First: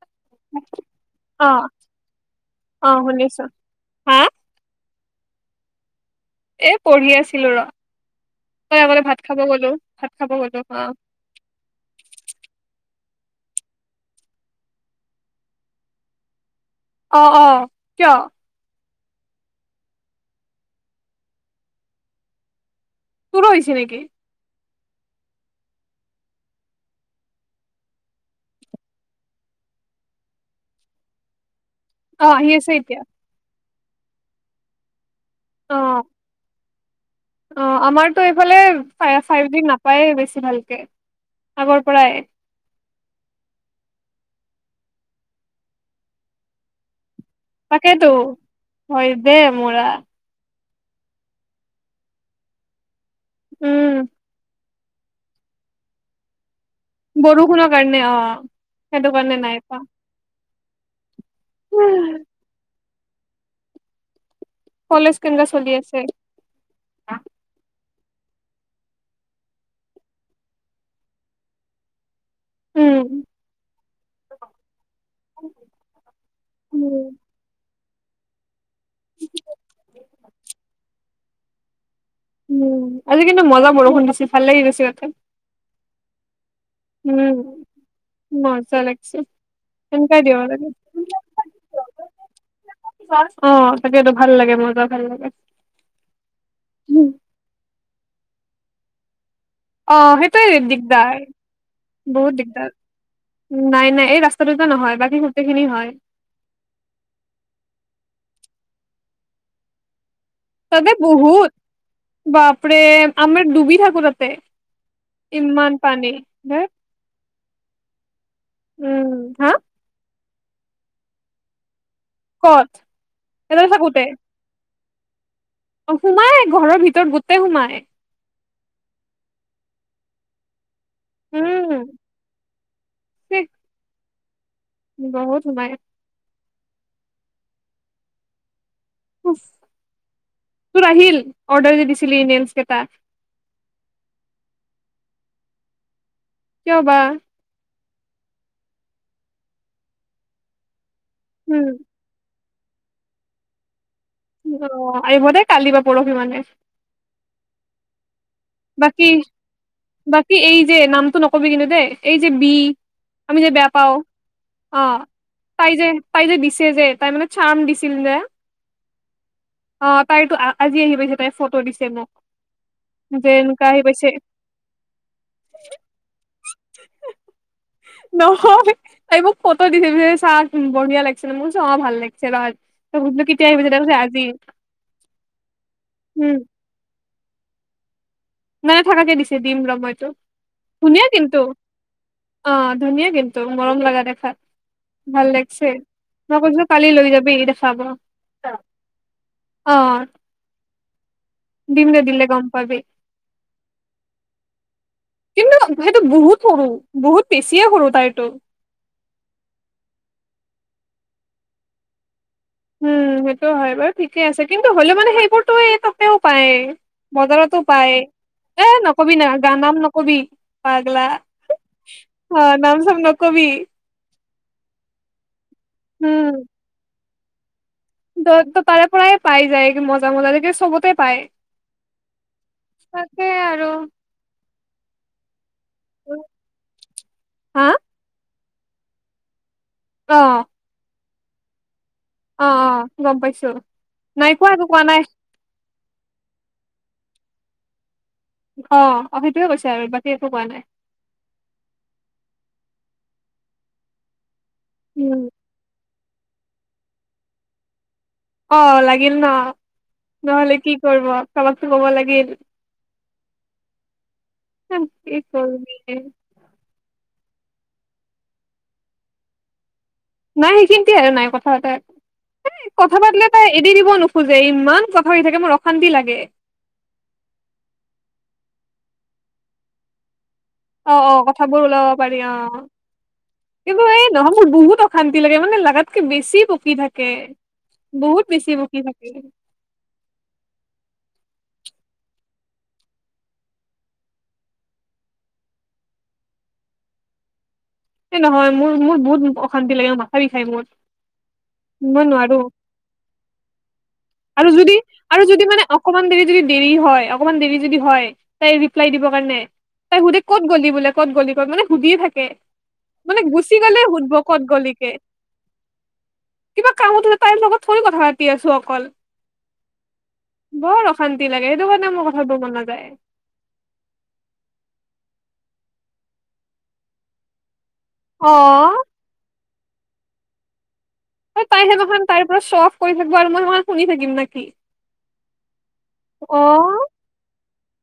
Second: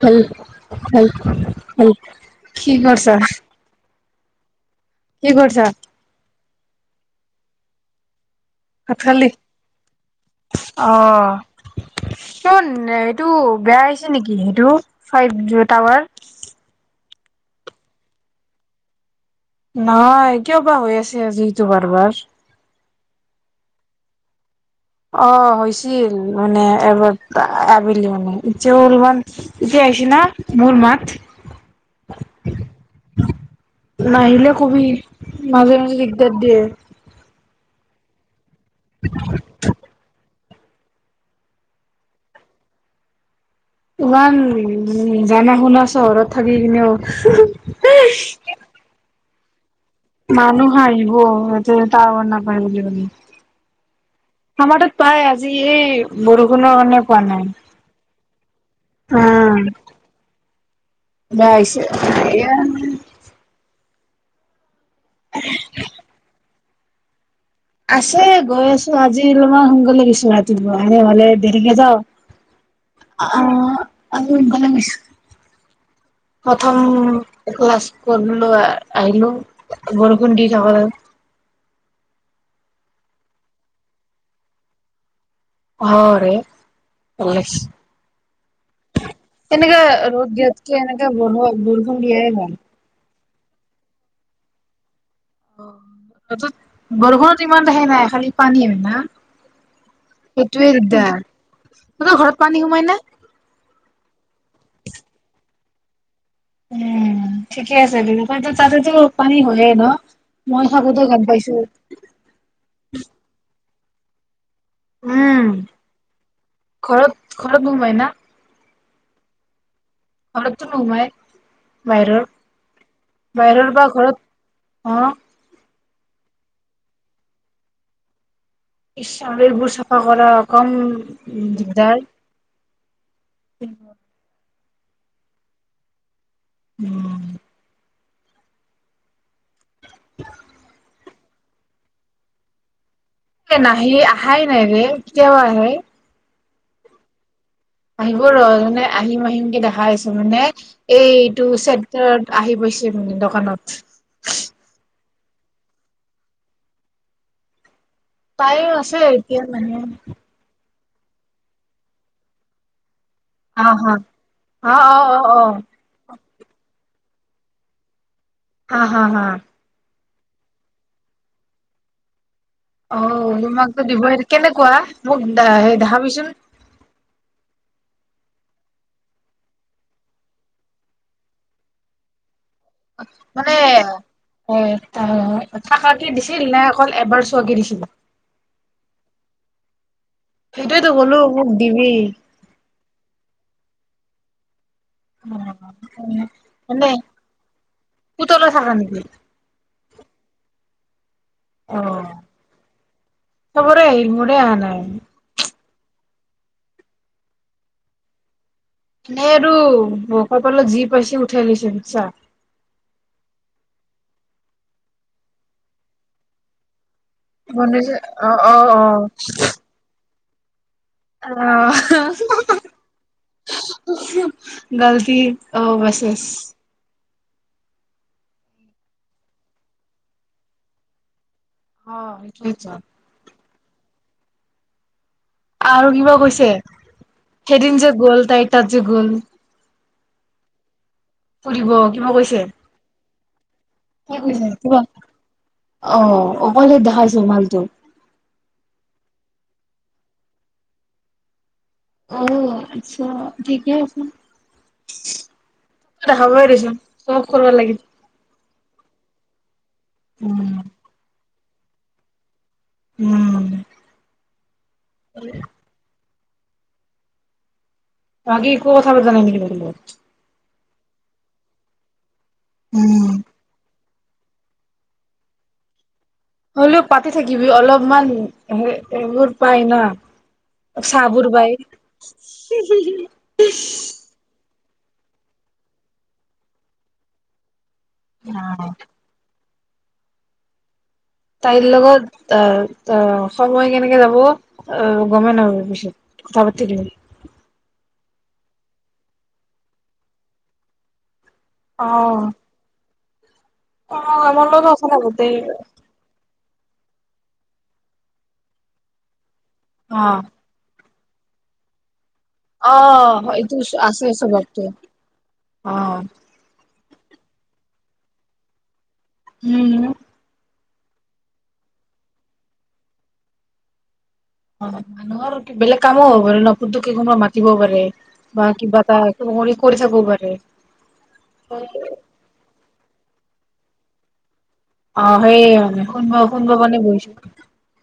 হেল- হেল অ - হেল কি অ কৰিছা। শুনিছো হা কি কৰিছা। এ পঢ়ি আছিলো ৰ। তই ভাত আগতে খালি খাব গলো ভাত খাব গলো অ'। তো বেয়া আহিছে নেকি সেইটো ফাইভ জি টাৱাৰ। অ - অ -কিয়। নাই কিয় বা হৈ আছে আজিটো বাৰ বাৰ। তোৰ হৈছে নেকি। অ হৈছিল মানে এবাৰ আবেলি মানে এতিয়া অলপমান এতিয়া আহিছে না মোৰ মাত। অ'আহি আছে এতিয়া। নাহিলে কবি। অ মাজে মাজে বিগদাৰ দিয়ে। অ 'আমাৰতো। এফালে ফাইভ জি নাপায় বেছি ভাল। আগৰ পৰাই। ইমান উম' জানা শুনা চহৰত থাকি কিনেও। তাকেইটো, হয়। দে মোৰা। মানুহ হাঁহিব এয়াতে টাৱাৰ নাপায় বুলি পেলাই। উম। আমাৰ তাত পাই আজি এই বৰষ বৰষুণৰ কাৰণে অ', সেইটো কাৰণে নাই পোৱা। এতিয়া আইছে। কলেজ কেনেকা চলি আছে? আছে গৈ আছোঁ, আজি অলপমান সোনকালে গেছো ৰাতিপুৱা এনেহ'লে দেৰিকে যাওঁ। উম অহ, আফালে গৈছো উম প্ৰথম ক্লাছ ক'লোয়ে। আহিলোঁ বৰষুণ দি থাকোতে। উম, আজি কিন্তু মজা বৰষুণ দিছে ভাল লাগি গৈছে এয়াতে। হয়, ৰে। মজা [unintelligible] লাগছে এনেকে সেনেকাই ৰ'দ দিব দিয়াত লাগে। কে এনেকে বৰ বৰষুণ দিয়াই ভাল। অহ'। তাকেতো ভাল লাগে মজা ভাল লাগে। অ'। বৰষুণত ইমান এটা হেই নাই খালি পানী হয় না। অ'। সেইটোয়ে দিগদাৰ। তহঁতৰ ঘৰত বহুত পানী দিগদাৰ। সোমাই নে? নাই, নাই এই ৰাস্তাটোতে নহয়। বাকী গোটেইখিনি হয় উম'। উম'। ঠিকে আছে দে। তাতেতো পানী হয়ে ন। মই ততে থাকোতে গম বহুত। পাইছো বাপৰে আমাৰ ডুবি থাকোঁ পুতাতে। উম'। ঘৰত ঘৰত সোমাই না। উম। হা ঘৰত টো নোসোমাই। বাহিৰৰ। ক'ত তাতে বাহিৰৰ বা থাকোতে ঘৰত আহ'। অ' সোমাই ঘৰৰ ভিতৰত গোটেই সোমায়। এছ আৰু এইবোৰ চাফা কৰা কম উম দিগদাৰ ছিঃ [unintelligible] বহুত সোমাই। উম'। উফ। তোৰ আহিল অৰ্ডাৰ যে দিছিলে ইণ্ডিয়ানছ কেইটা। ন, আহা নাই ৰে। কেতিয়া বা আহে। কিয় বা। আহিব ৰ। মানে আহিম, আহিম কি দেখা আছে মানে এইটো উম চেটাৰ আহি পৈছে মানে দোকানত। [unintelligible] আহিবদে কালি বা পৰসি মানে। পাই আছে বাকী এতিয়া মানে। বাকী এই যে নামটো নক'বি কিন্তু দেই এই যে বি আমি যে হা বেয়া হা পাওঁ অ', তাই যে তাই যে দিছে যে। তাই মানে চাৰ্ম দিছিল নে। হা, হা, হা। অ', তাইটো আ, আজি আহি পাইছে তাই ফটো দিছে মোক। যে অ', এনেকুৱা আহি তোমাকটো পাইছে দিবই কেনেকুৱা মোক হে দেখাবিচোন। নহয়ো এই মোক ফটো দিছে পিছে চা বঢ়িয়া লাগিছে ন মোৰ চা ভাল লাগিছে ৰ ত সুধলো কেতিয়া মানে আহিবি, তাই কৈছে আজি। এ তা থাকা কি উম দিছিল নে আকৌ এবাৰ স্ব [unintelligible] নাই, নাই থাকে দিছে দিম ৰ মইতো। সেইটোৱেতো ক'লো মোক দিবি ত' মৰম লগা দেখাত ভাল অ লাগছে, মই কৈছো কালি মানে লৈ যাবি এৰি দেখাব পুতলা থাকা নেকি অ'। দিম দে অ' দিলে গম পাবি। চবৰে আহিল, মোৰে আহা নাই সিটো বহুত সৰু, বহুত বেছিয়ে সৰু তাইৰটো। সৰু [unintelligible] যি পাইছে উঠাই আনিছে চা। উম, সেইটো হয় বাৰু ঠিকে আছে। কিন্তু হ'লেও মানে সেইবোৰতো এই তাতেও পায়। বজাৰতো পায় বনজে অ অ এ অ নকবি না নাম নকবি। পাগলা আহ অ' নাম চাম নকবি। গলতি। অহ উম, বছ-বছ। ত' তাৰে পৰাই পাই যায়, মজা-মজা যে চবতে পায়। অ' কেইজন। তাকে আৰু আৰু কিবা কৈছে হা সেইদিন যে গ'ল তাইৰ। তাত যে গ'ল। অহ। ফুৰিব। কিবা কৈছে? অ', -অ' গম পাইছো। ট'। কি নাই কৈছে কোৱা, একো কিবা কোৱা নাই। অ' অকলে দেখাইছে মালটো। অ', -অ' সেইটোৱে কৈছে আৰু বাকী একো কোৱা নাই। অ' আচ্ছা ঠিকে আছে। উম'। দে হাবই দেচোন [unintelligible] কৰিব লাগিল। অ' লাগিল ন। উম। নহ'লে কি কৰব। কাবাকতো ক'ব লাগিল। উম'। হ এই গ'ল [unintelligible] [inaudible] বাকি একো কথা পতা নাই নেকি তই? নাই সেইখিনিতে আৰু নাই কথা পাতা। এই কথা উম পাতিলে তাই এৰি দিব নুখ খোজে ইমান কথা কৈ থাকে মোৰ অশান্তি লাগ হ'লেও পাতি থাকিবি অলপমান হে এইবোৰ পাই না। অ'- অ', চাহবোৰ কথাবোৰ ওলাব পাৰি অ', পাই কিন্তু এই নহয় মোৰ বহুত অ শান্তি লাগে মানে লাগাতকে বেছি বকি থাকে। বহুত বেছি বকি থাকে। তাইৰ লগত আ-আ সময় কেনেকে যাব গমে পিছত কথা পাতিলে। এ নহয় মোৰ-মোৰ বহুত অশান্তি লাগে, মাথা বিখাই মোৰ। অ মই নোৱাৰো। অ আমাৰ আৰু লগত যদি- কথা আৰু নাপাতে যদি মানে অকমান দেৰি যদি দেৰি হয় অকণমান দেৰি যদি হয় তাই ৰিপ্লাই দিবৰ কাৰণে তাই অ। সুধে ক'ত গ'লি বোলে ক'ত গলি ক'ত মানে সুধিয়ে থাকে। অ', মানে এইটো গুচি গ'লে আছে সুধব ক'ত স্বভাৱটো গলিগে, অ', কিবা কামত [unintelligible] তাইৰ লগত থৰি কথা পাতি আছো অকল। উম। বৰ অশান্তি লাগে, সেইটো কাৰণে মোৰ কথা পাতিব মন নাযায়। অ', মানুহৰ কি বেলেগ কামো হ'ব পাৰে ন, [unintelligible] ন মাতিব পাৰে। অ বা কিবা এটা [unintelligible] কৰি থাকব পাৰে। তাই সেইনাখন তাই পোৰা শ্ব অফ কৰি বাৰু মই- মই শুনি থাকিম না কি। অ', সেইয় মানে শুনব অ -শুনব মানে বহিছো।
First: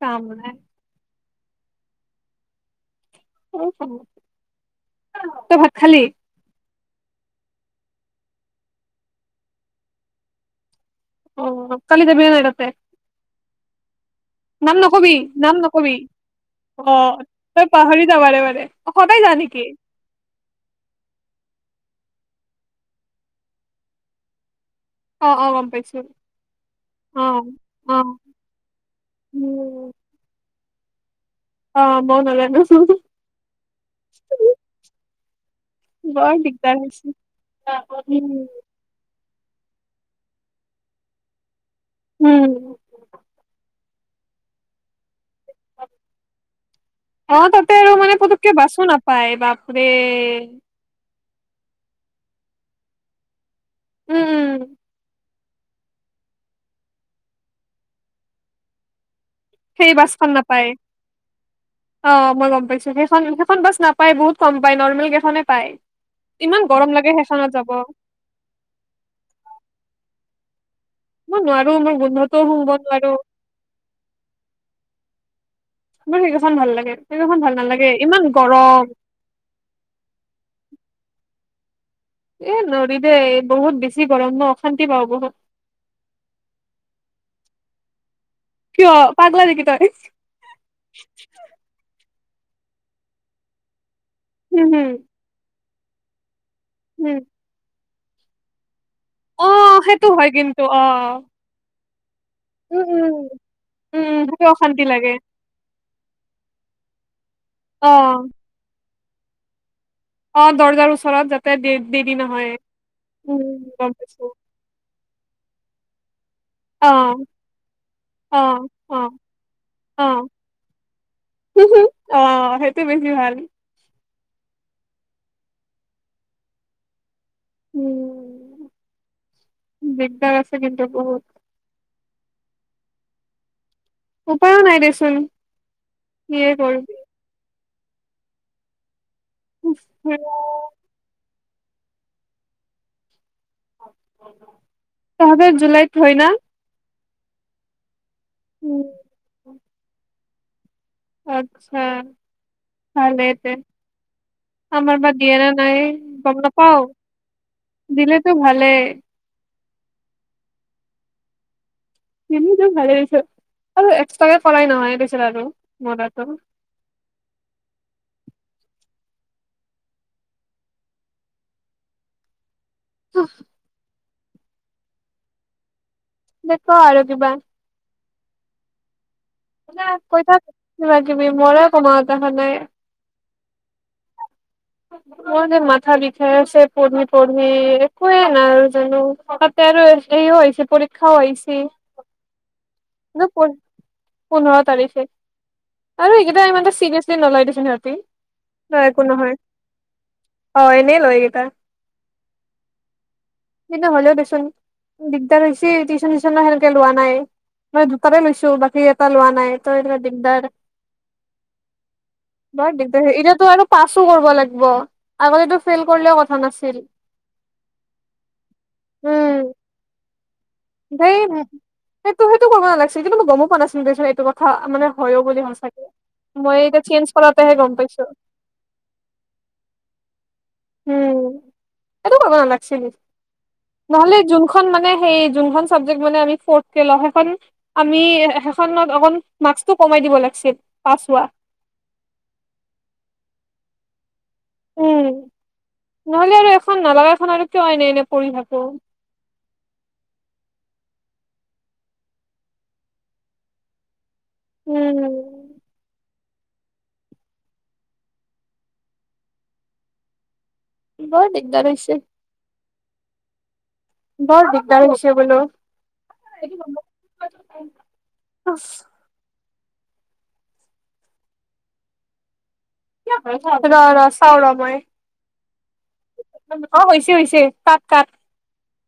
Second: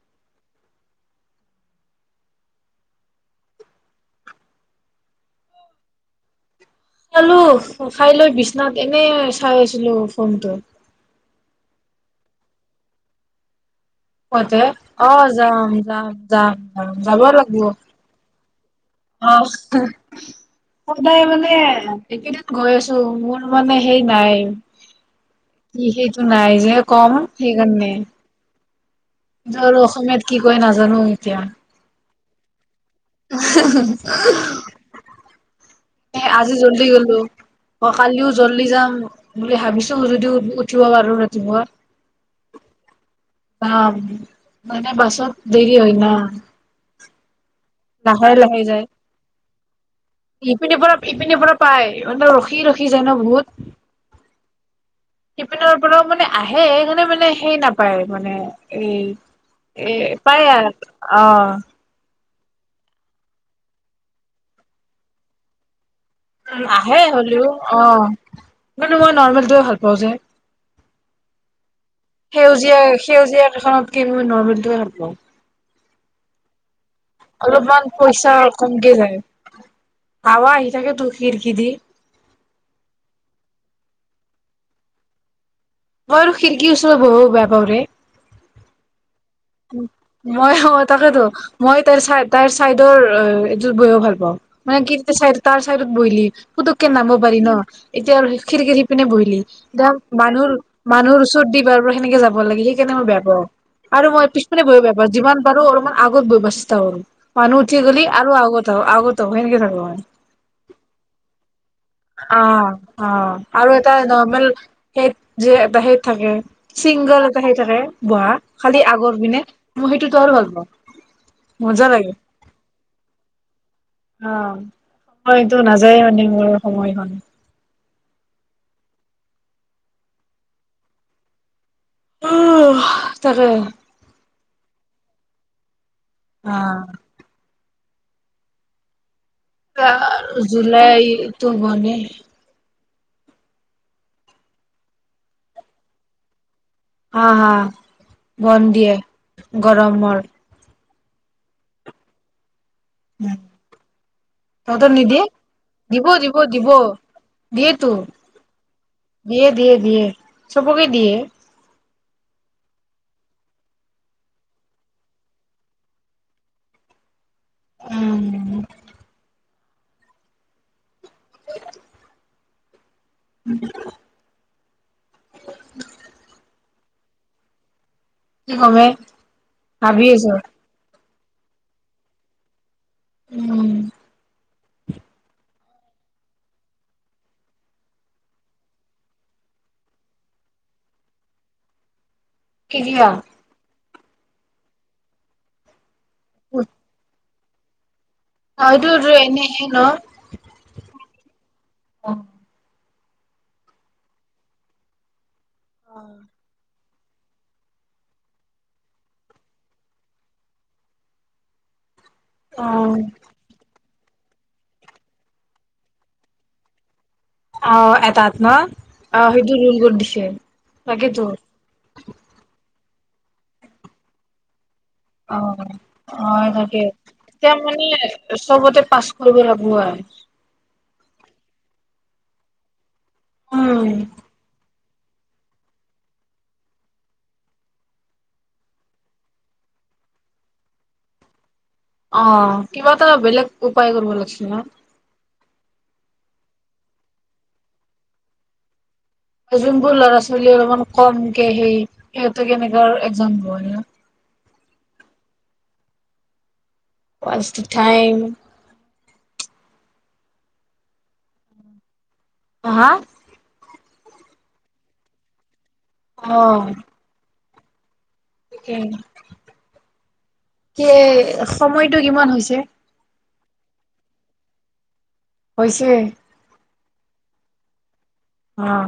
কাম নাই তই ভাত খালি। খালোঁ, খাই লৈ বিচনাত এনে চাই আছিলো ফোনটো। অ', কালি যাবি নে নাই তাতে। কওঁতে নাম নকবি- অ', নাম যাম নকবি, যাম যাম যাম অ', যাব লাগিব তই পাহৰি যা বাৰে-বাৰে। অ', সদায় মানে এইকেইদিন গৈ আছো মোৰ মানে সেই নাই। অ অ গম কি পাইছো সেইটো নাই যে কম অ সেইকাৰণে। অ জানো উম অসমীয়াত কি কয় নাজানো এতিয়া। অ', মও নাজানো। এ বৰ আজি দিগদাৰ জল্দি হৈছে গ'লো অ', কালিও উম জল্দি যাম। বুলি ভাবিছোঁ যদিও উঠিব পাৰোঁ ৰাতিপুৱা। উম। অ', মানে বাছত দেৰি হয় না। অ', তাত আৰু মানে লাহে পতাককে লাহে যায় বাছো নাপায়, বাপৰে। ইপিনীৰ পৰা পায়, ইহঁতৰ ৰখি ৰখি যায় ন বহুত। উম, উম। শিপিনৰ পৰা মানে আহে মানে মানে সেই নাপায় মানে এই। সেই এ বাছখন পায় নাপায়। আৰ অ'। অ', মই গম পাইছোঁ, সেইখন সেইখন বাছ নাপাই বহুত কম পায়, নৰ্মেল কেইখনে পায়। ইমান উম, গৰম আহে লাগে হ'লেও সেইখনত যাব অ', কিন্তু মই নৰ্মেলটোৱে ভাল পাওঁ যে। মই নোৱাৰ সেউজীয়া, সেউজীয়া এখনত কি নৰ্মেলটোৱে ভাল পাওঁ। মোৰ সেইকেইখন ভাল লাগে। সেইকেইখন ভাল অলপমান নালাগে ইমান পইচা গৰম। কমকে যায়, হাৱা আহি থাকেটো শিৰ কিদি এ নৰি দে বহুত বেছি গৰম ন, অশান্তি পাওঁ বহুত। মই খিৰিকীৰ ওচ বহু বেয়া পাওঁৰে। কিয়? পাগলা নেকি তই? মই অ', তাকেটো মই তাৰ চাই তাইৰ চাইদৰ অ', এইটোত বহিব ভাল উম, মানে হম, [unintelligible] চাইদৰ তাৰ চাইদত বহিলি পুতুককে নামব হম, পালি ন'। এতিয়া আৰু খিৰিকীদি পিনে বহিলি অ', দা সেইটো হয় মানুহ কিন্তু মানুহৰ অ'। ওচৰত দি বাৰ কেনেকে যাব লাগে উম, সেইকাৰণে মই বেয়া উম, পাওঁ আৰু উম, মই সেইটো পিছফালে বহি অশান্তি বেয়া পাওঁ, লাগে যিমান বাৰু এই গৰমত আগত বহিব চেষ্টা কৰো। মানুহ উঠি গ'লে অ'। আৰু আগত আহো আগত তো সেনেকে থকো মই। অ' দৰ্জাৰ ওচৰত যাতে দে দেৰি অ নহয় অ উ আৰু এটা গম পাইছো। নৰ্মেল সেই যে বাহে থাকে অ ছিংগল এটা সেই থাকে বহা অ খালি অ আগৰ মই অ সেইটোতো আৰু ভাল পাওঁ মজা লাগে আহ সেইটো বেছি ভাল। অ সময়তটো নাযায় মানে মোৰ সময়খন। উম দিগদাৰ আছে কিন্তু বহুত। উ তাকে। উপায়ও নাই দেচোন। কিহে অ কৰিবি। জুুলাই ত বনে তহঁত জুলাইত হয় না? হা হা বন্ধ দিয়ে। গৰমৰ আতছা ভালেই তহঁতৰ আমাৰ বা নিদিয়ে দিয়ে ন নাই দিব দিব গম দিব নাপাও দিয়েতো দিলেতো ভালেই দিয়ে দিয়ে দিয়ে চবকে দিয়ে এনেইটো ভালে আৰু এক্সট্ৰাকে কৰাই নহয় পিছত আৰু উম উম দে ক আৰু কিবা কি কম এ কৈ থাক কিবা কিবি মোৰে একো মূৰত আহা নাই উম। [unintelligible] মাথা বিষাই আছে পঢ়ি পঢ়ি একোৱে নাজানো তাতে আৰু এইও হৈছে পৰীক্ষাও আহিছি কেতিয়া? পোন্ধৰ তাৰিখে। আৰু এইকেইটা ইমান এটা চিৰিয়াছলি নলয় দেচোন সিহঁতি অ এইটোটো এনে হয় এনেই লয় এইকেইটা অ কিন্তু হ'লেও দেচোন টিউশ্যন চিউচনো লোৱা নাই মই দুটাতে লৈছো বাকী এটা লোৱা নাই ত দিগদাৰ বৰ দিগদাৰ এতিয়াতো আৰু পাছ -ছো কৰিব লাগ- ব আগতেটো ফেইল কৰিলেও কথা নাছিল। অ', এটাত ন', অ', উম। সেইটো ৰোল কৰি দিছে। তাকেতো [unintelligible] সেইটো কব নালাগ [unintelligible] এইটো কথা মানে হয়ও বুলি অ', সঁচাকে। অ', মই তাকে এতিয়া চেঞ্জ কৰাতেহে এতিয়া গম মানে পাইছো চবতে পাছ কৰিব লাগিব আৰু। উম, এইটো কৰিব নালাগিছিল। উম নহ'লে যোনখন মানে সেই যোনখন চাবজেক্ট মানে আমি ফোৰ্ট কে ল'ম সেই খন আমি সেইখনত অকন মাকচটো কমাই দিব লাগছিল পাছ হোৱা। অ, কিবা এটা বেলেগ উপায় কৰিব লাগছে ল ন উম [unintelligible] নহলে আৰু এখন নালাগা খন আৰু কিয় এনে - এনে পঢ়ি থাকো। যোনবোৰ ল'ৰা ছোৱালী অলপমান কমকে সেই সিহঁতে কেনেকুৱা একজাম হয় ন। উম, ফাৰ্ষ্ট টাইম। বৰ দিগদাৰ হৈছে। হা- হা? বৰ দিগদাৰ হৈছে বোলো। অহ', এক [unintelligible] উম। সে সময়টো কিমান হৈছে? [unintelligible] ৰ ৰ চাও ৰ মই হৈছে অ। হৈছে- হৈছে কাট কাট। অঁ।